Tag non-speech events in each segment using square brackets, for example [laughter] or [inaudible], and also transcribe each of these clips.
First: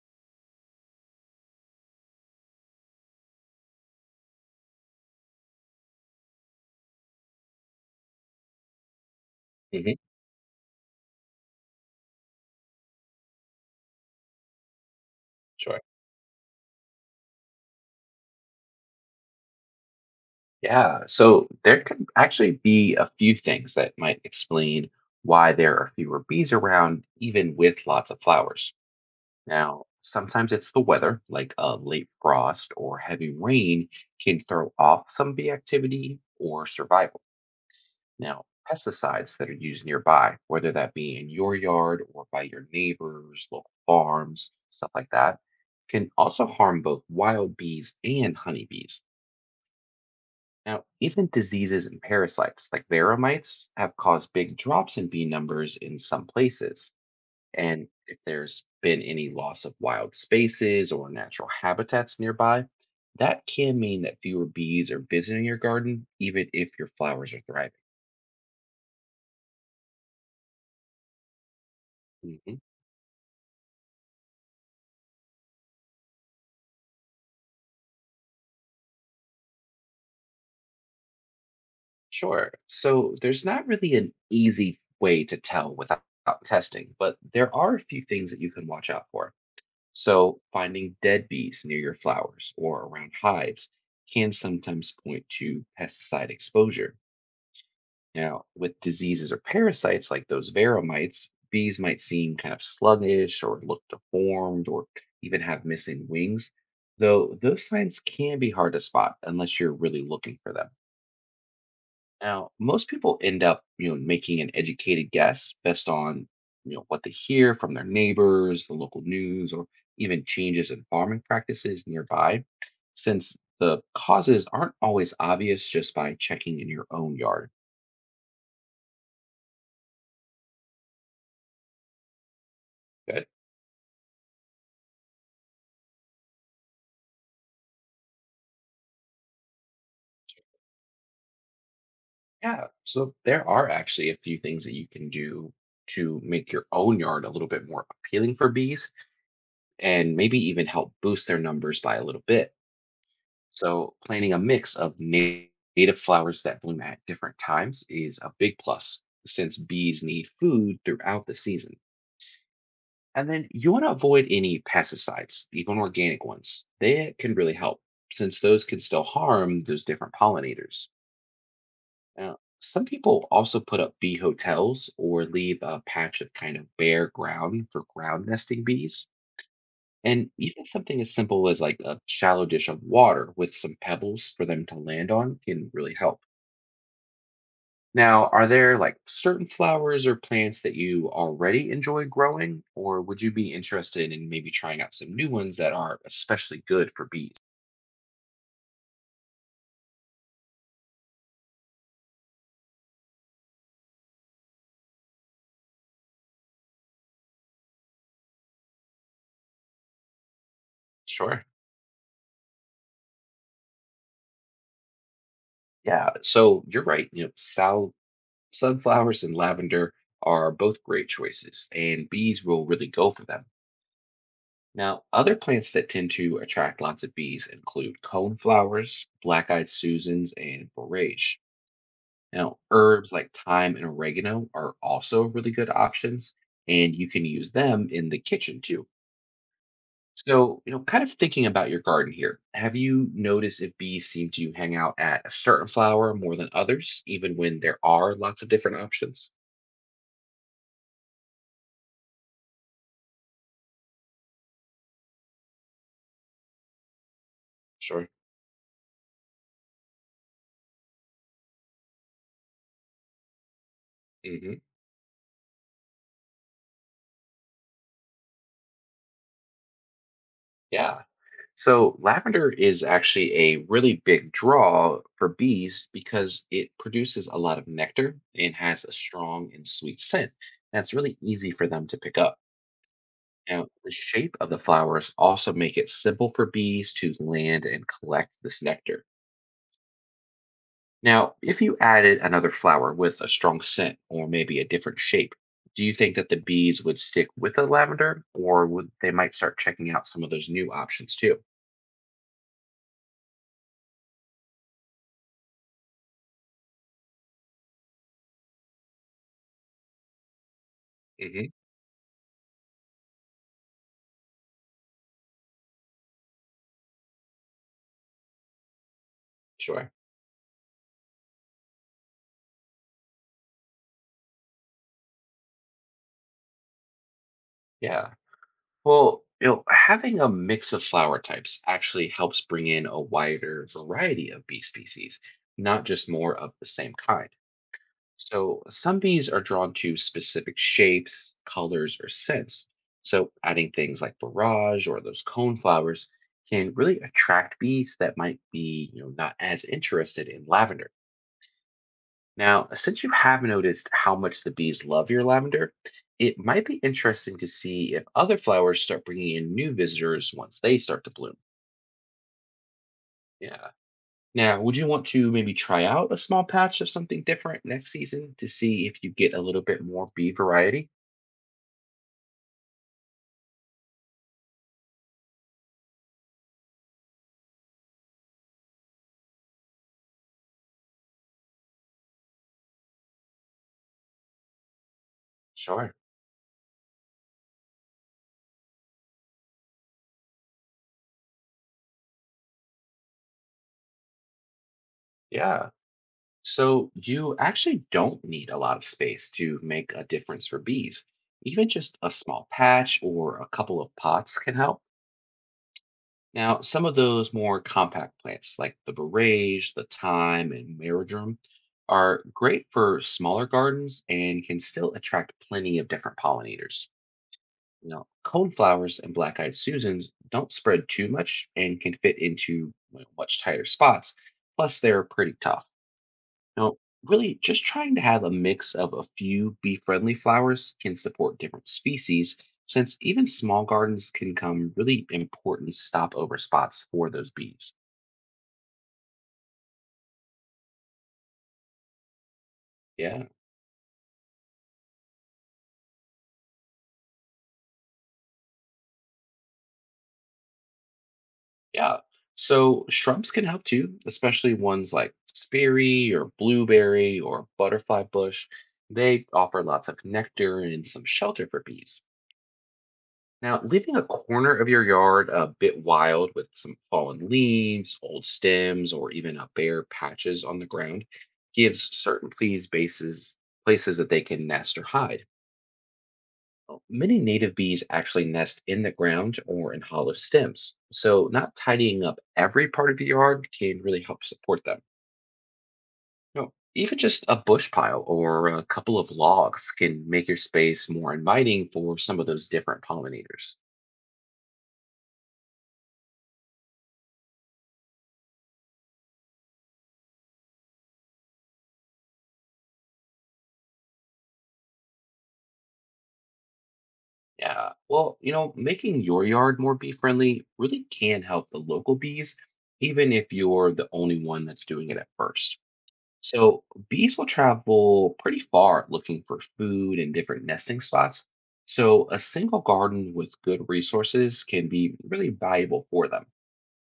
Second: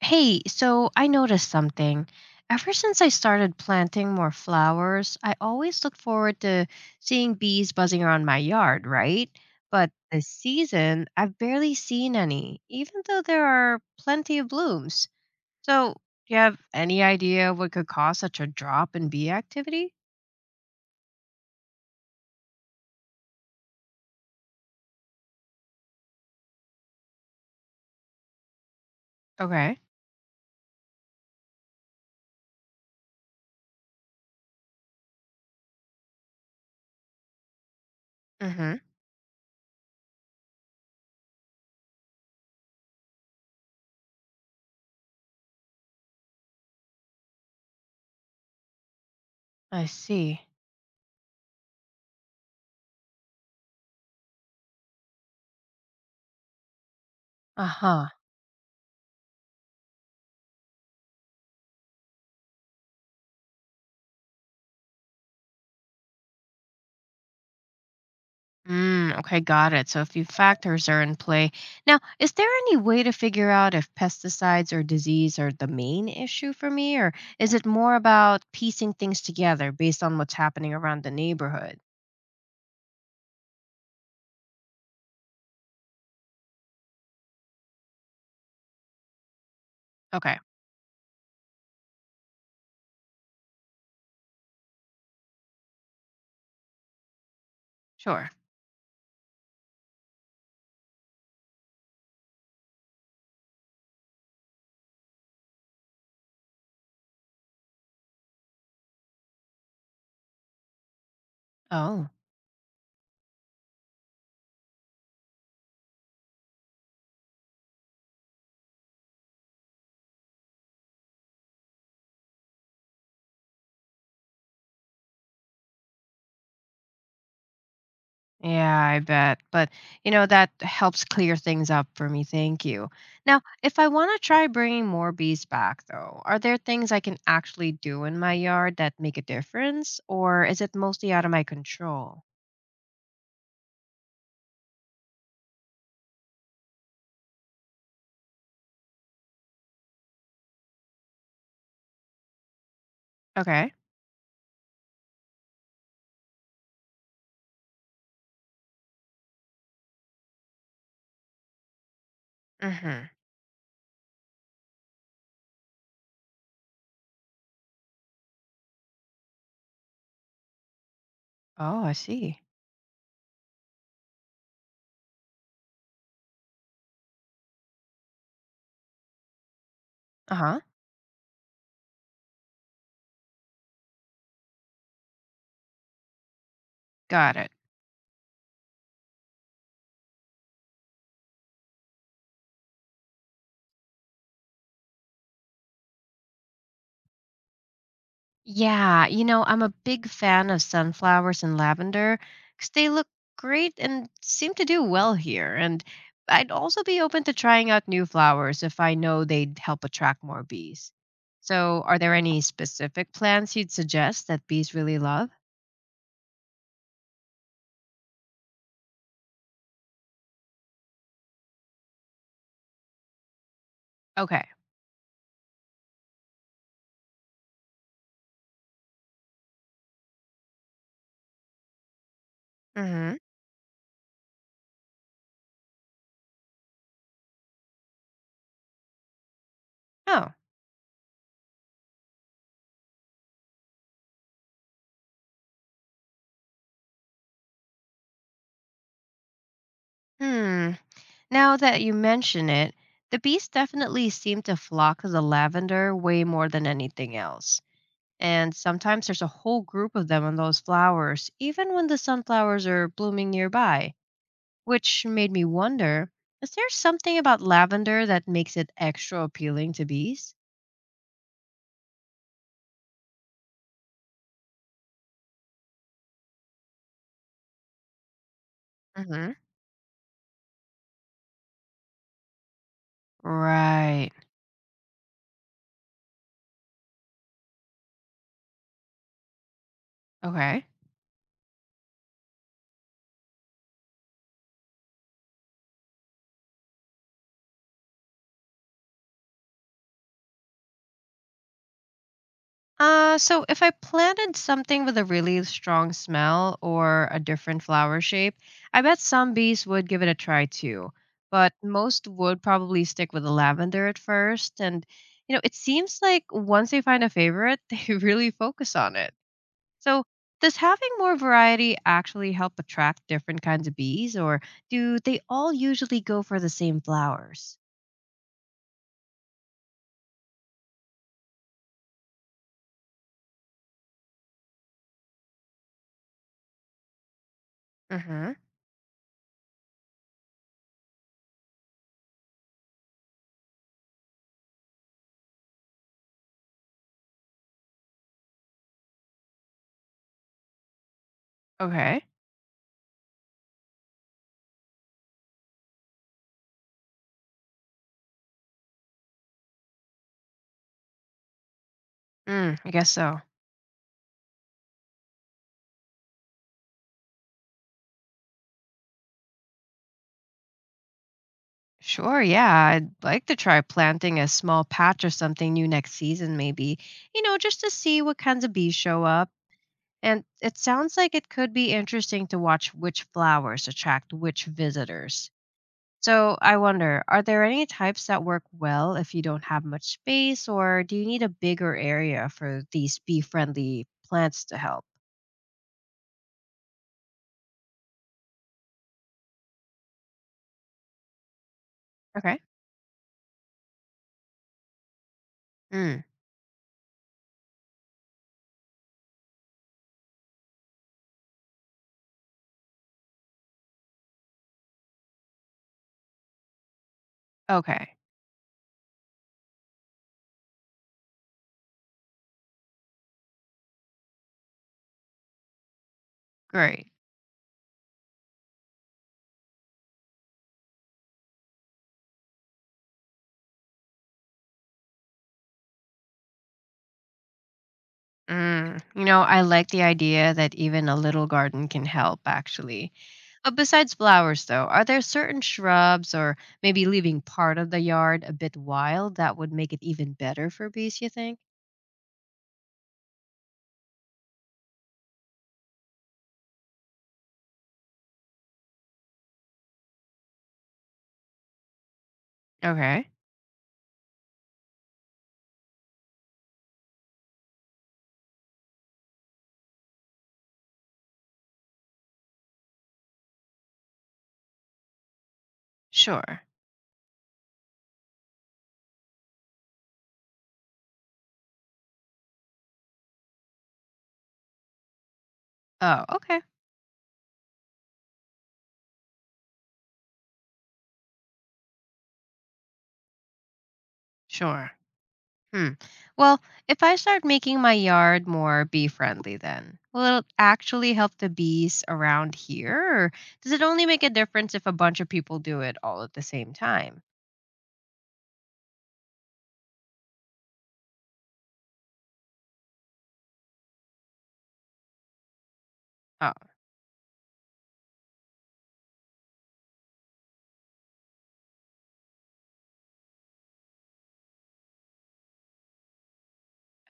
Hey, so I noticed something. Ever since I started planting more flowers, I always look forward to seeing bees buzzing around my yard, right? But Hmm. this season, I've barely seen any, even though there are plenty of blooms. Sure. So, do you have any idea what could cause such a drop in bee activity? Yeah. So there could actually be a few things that might explain why there are fewer bees around, even with lots of flowers. Okay. Now, sometimes it's the weather, like a late frost or heavy rain, can throw off some bee activity or survival. Now, Mm-hmm. pesticides that are used nearby, whether that be in your yard or by your neighbors, local farms, stuff like that, can also harm both wild bees and honeybees. I see. Now, even diseases and parasites like varromites have caused big drops in bee numbers in some places. And Uh-huh. if there's been any loss of wild spaces or natural habitats nearby, that can mean that fewer bees are visiting your garden, even if your flowers are thriving. Mm, okay, got it. So a few factors are in play. Now, is there Mhm. any way to figure out if pesticides or disease are the main issue for me, or is it more about piecing things together based on what's happening around the neighborhood? Sure. So there's not really an easy way to tell without testing, but there are a few things that you can watch out for. Okay, So, finding dead bees near your flowers or around hives can sometimes point to pesticide exposure. sure. Now, with diseases or parasites like those veromites, bees might seem kind of sluggish or look deformed or even have missing wings, though those signs can be hard to spot unless you're really looking for them. Oh, Now, most people end up, making an educated guess based on, what they hear from their neighbors, the local news, or even changes in farming practices nearby, since the causes aren't always obvious just by checking in your own yard. yeah, I bet. But that helps clear things up for me. Thank you. But Now, if I want to try bringing more bees back, though, are there things I can actually do in my yard that make a difference, or is it mostly out of my control? yeah, so there are actually a few things that you can do to make your own yard a little bit more appealing for bees and maybe even help boost their numbers by a little bit. Okay. So planting a mix of native flowers that bloom at different times is a big plus since bees need food throughout the season. Hmm. And then you want to avoid any pesticides, even organic ones. They can really help since those can still harm those different pollinators. Oh, I Now, see. some people also put up bee hotels or leave a patch of kind of bare ground for ground nesting bees, and Uh huh. even something as simple as like a shallow dish of water with some pebbles for them to land on can really help. Got it. Now, are there like certain flowers or plants that you already enjoy growing, or would you be interested in maybe trying out some new ones that are especially good for bees? Yeah, I'm a big fan of sunflowers and lavender because they look great and seem to do well here. And I'd also be open to trying out new flowers if I know they'd help attract more bees. Sure. So, are there any specific plants you'd suggest that bees really love? Yeah. So you're right. You know, sunflowers and lavender are both great choices, and bees will really go for them. Okay. Now, other plants that tend to attract lots of bees include coneflowers, black-eyed Susans, and borage. Now, herbs Hmm. like thyme and oregano are also really good options, and you can use them in the kitchen too. Oh, So, you know, kind of thinking about your garden here, have you noticed if bees seem to hang out at a certain flower more than others, even when there are lots of different options? hmm. Now that you mention it, the bees definitely seem to flock to the lavender way more than anything else. Sure. And sometimes there's a whole group of them on those flowers, even when the sunflowers are blooming nearby, Hmm. which made me wonder, is there something about lavender that makes it extra appealing to bees? Yeah. So, lavender is actually a really big draw for bees because it produces a lot of nectar and has a Hmm. strong and sweet scent. That's really easy for them to pick up. Now, the Right. shape of the flowers also make it simple for bees to land and collect this nectar. Okay. Now, if you added another flower with a strong scent or maybe a different shape, do you think that the bees would stick with the lavender or would they might start checking out some of those new options too? So if I planted something with a really strong smell or a different flower shape, I bet some bees would give it a try too. But Hmm. most would probably stick with the lavender at first. And it seems like once they find a favorite, [laughs] they really focus on it. Sure. So does having more variety actually help attract different kinds of bees, or do they all usually go for the same flowers? Yeah. Well, you know, having a mix of flower types actually helps bring in a wider variety of bee species, not just more of the same kind. Mm-hmm. So some bees are drawn to specific shapes, colors, or scents. So adding things like barrage or those cone flowers can really attract bees that might be, not as interested in lavender. Okay. Now, since you have noticed how much the bees love your lavender, it might be interesting to see if other flowers start bringing in new visitors once they start to bloom. Mm, I guess so. Yeah. Now, would you want to maybe try out a small patch of something different next season to see if you get a little bit more bee variety? Sure, yeah. I'd like to try planting a small patch or something new next season, maybe, just to see what kinds of bees show up. And it sounds like it could be interesting to watch which flowers attract which visitors. Sure. So I wonder, are there any types that work well if you don't have much space, or do you need a bigger area for these bee friendly plants to help? Yeah. So, you actually don't need a lot of space to make a difference for bees. Even just a Okay. small patch or a couple of pots can help. Mm, Now, some of those more compact plants, like the berage, the thyme, and marjoram, are great for smaller gardens and can still attract plenty of different pollinators. okay, Now, coneflowers and black-eyed Susans don't spread too much and can fit into you much tighter spots. Plus, they're pretty tough. Now, great. really, just trying to have a mix of a few bee friendly flowers can support different species, since even small gardens can become really important stopover spots for those bees. Mm, I like the idea that even a little garden can help, actually. Yeah, Besides flowers, though, are there certain shrubs or maybe leaving part of the yard a bit wild that would make it even better for bees, you think? yeah. So, shrubs can help too, especially ones like sperry or blueberry or butterfly bush. They offer lots of nectar and some shelter for bees. Okay, Now, leaving a corner of your yard a bit wild with some fallen leaves, old stems, or even a bare patches on the ground gives certain bees bases places that they can nest or hide. sure. Well, many native bees actually nest in the ground or in hollow stems, so not tidying up every part of your yard can really help support them. Oh, okay, You know, even just a bush pile or a couple of logs can make your space more inviting for some of those different pollinators. sure. Hmm. Well, if I start making my yard more bee friendly, then will it actually help the bees around here? Or does it only make a difference if a bunch of people do it all at the same time? Yeah. Well, you know, making your yard more bee friendly really can help the local bees, even if you're the only one that's doing it at first. Oh, So, bees will travel pretty far looking for food and different nesting spots. So, a single garden with good resources can be really valuable for them.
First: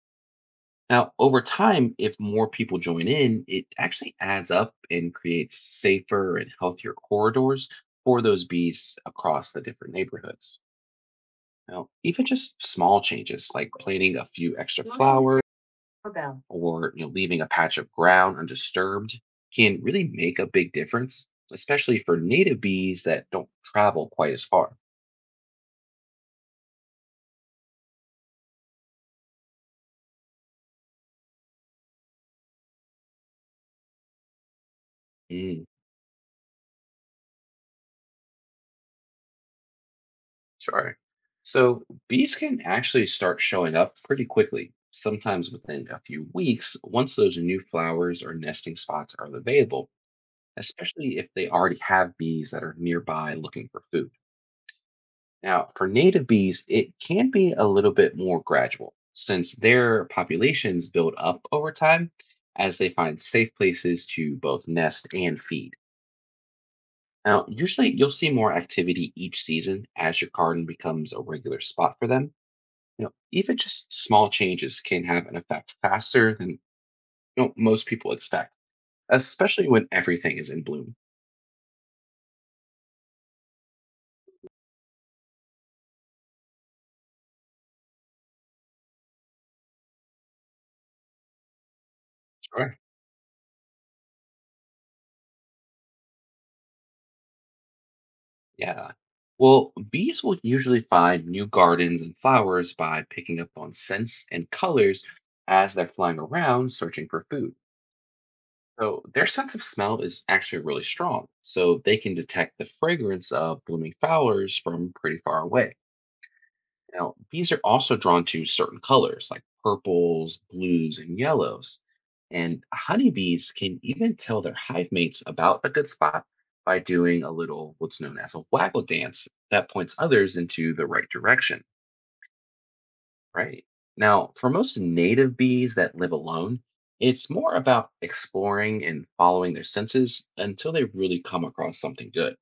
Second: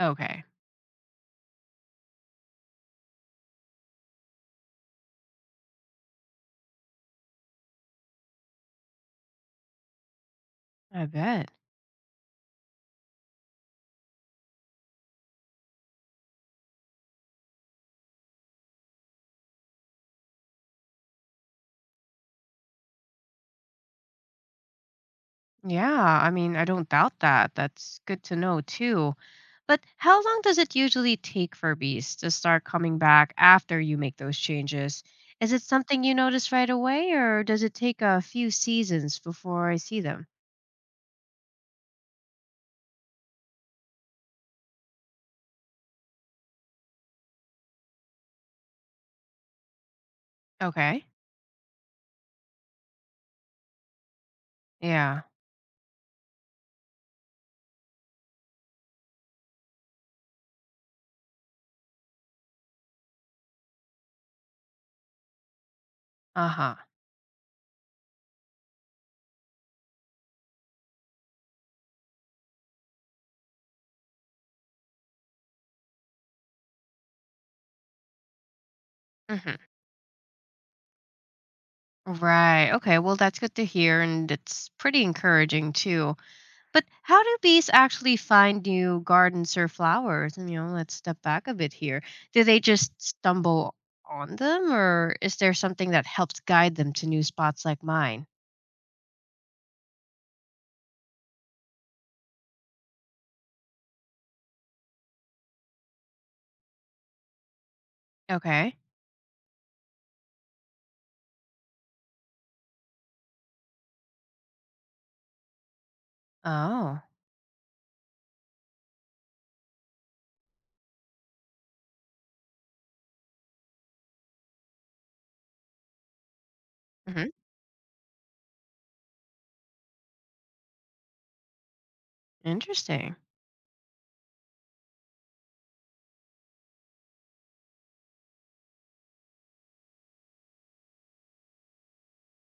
okay. Now, over time, if more people join in, it actually adds up and creates safer and healthier corridors for those bees across the different neighborhoods. I bet. Now, even just small changes like planting a few extra Morning, flowers doorbell. Or leaving a patch of ground undisturbed can really make a big difference, especially for native bees that don't travel quite as far. Yeah, I mean, I don't doubt that. That's good to know too. But how long does it usually take for bees to start coming back after you make those changes? Is it Mm, something you notice right away, or does it take a few seasons before I see them? sure. So, bees can actually start showing up pretty quickly, sometimes within a few weeks, once those new flowers or nesting spots are available, Okay. especially if they already have bees that are nearby looking for food. Yeah. Now, for native bees, it can be a little bit more gradual since their populations build up over time as they find safe places to both nest and feed. Uh huh. Now, usually you'll see more activity each season as your garden becomes a regular spot for them. You know, even just small changes can have an effect faster than most people expect, Hmm. especially when everything is in bloom. Right. Okay. Well, that's good to hear, and it's pretty encouraging too. But how do bees actually find new gardens or flowers? Let's step back a bit here. Do they Sure. just stumble on them, or is there something that helps guide them to new spots like mine? Yeah. Well, bees will usually find new gardens and flowers by picking up on scents and colors as they're flying around searching for food. Okay. So their sense of smell is actually really strong, so they can detect the fragrance of blooming flowers from pretty far away. Oh, Now, bees are also drawn to certain colors like purples, blues, and yellows. And honeybees can even tell their hive mates about a good spot by doing a hmm, little what's known as a waggle dance that points others into the right direction, interesting. right? Now, for most native bees that live alone, it's more about exploring and following their senses until they really come across something good.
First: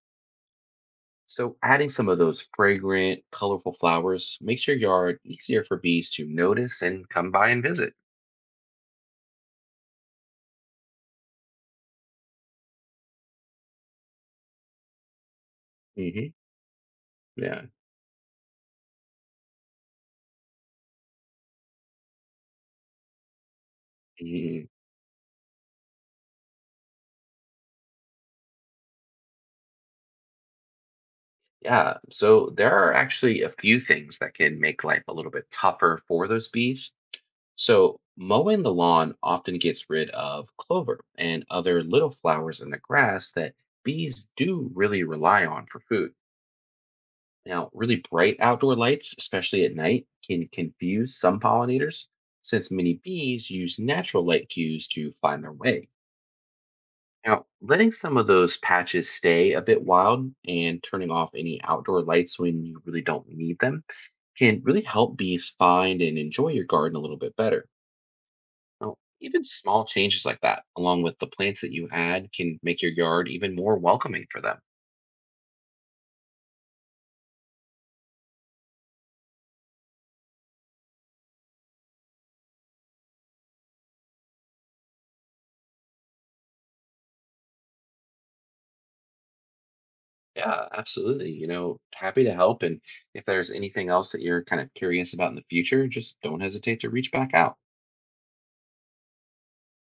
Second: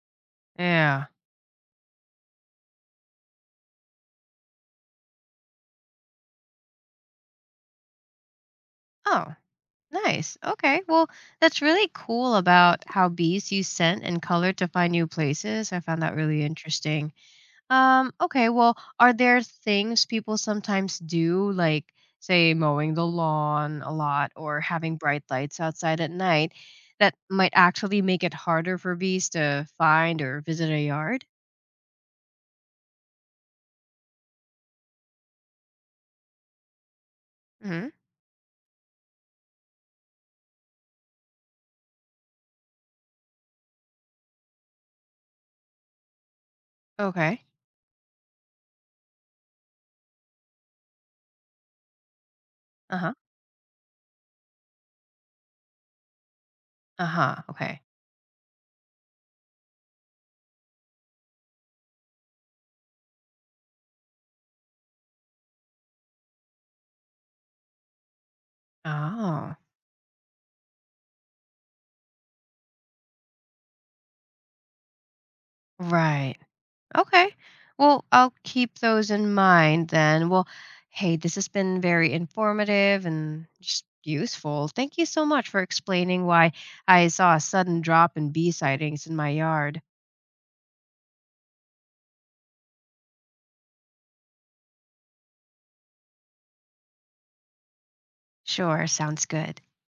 Yeah. So, adding some of those fragrant, colorful flowers makes your yard easier for bees to notice and come by and visit. Oh, nice. Okay. Well, that's really cool about how bees use scent and color to find new places. I found that Hmm. really interesting. Yeah. Okay, well, are there things people sometimes do, like, say, mowing the lawn a lot or Mm. having bright lights outside at night, that might actually make it harder for bees to find or visit a yard? Yeah, so there are actually a few things that can make life a little bit tougher for those bees. Hmm. So, mowing the lawn often gets rid of clover and other little flowers in the grass that bees do really rely on for food. Okay. Now, really bright outdoor lights, especially at night, can confuse some pollinators since many Uh huh. bees use natural light cues to find their way. Uh huh. Now, Okay. letting some of those patches stay a bit wild and turning off any outdoor lights when you really don't need them can really help bees find and enjoy your garden a little bit better. Now, even Oh, small changes like that, along with the plants that you add, can make your yard even more welcoming for them. right. Okay. Well, I'll keep those in mind then. Well, hey, this has been very informative and just useful. Thank you so much for explaining why I saw a sudden drop in bee sightings in my yard. Yeah, absolutely. You know, happy to help. And if there's anything else that you're kind of curious about in the future, just don't hesitate to reach back out. Sure, sounds good.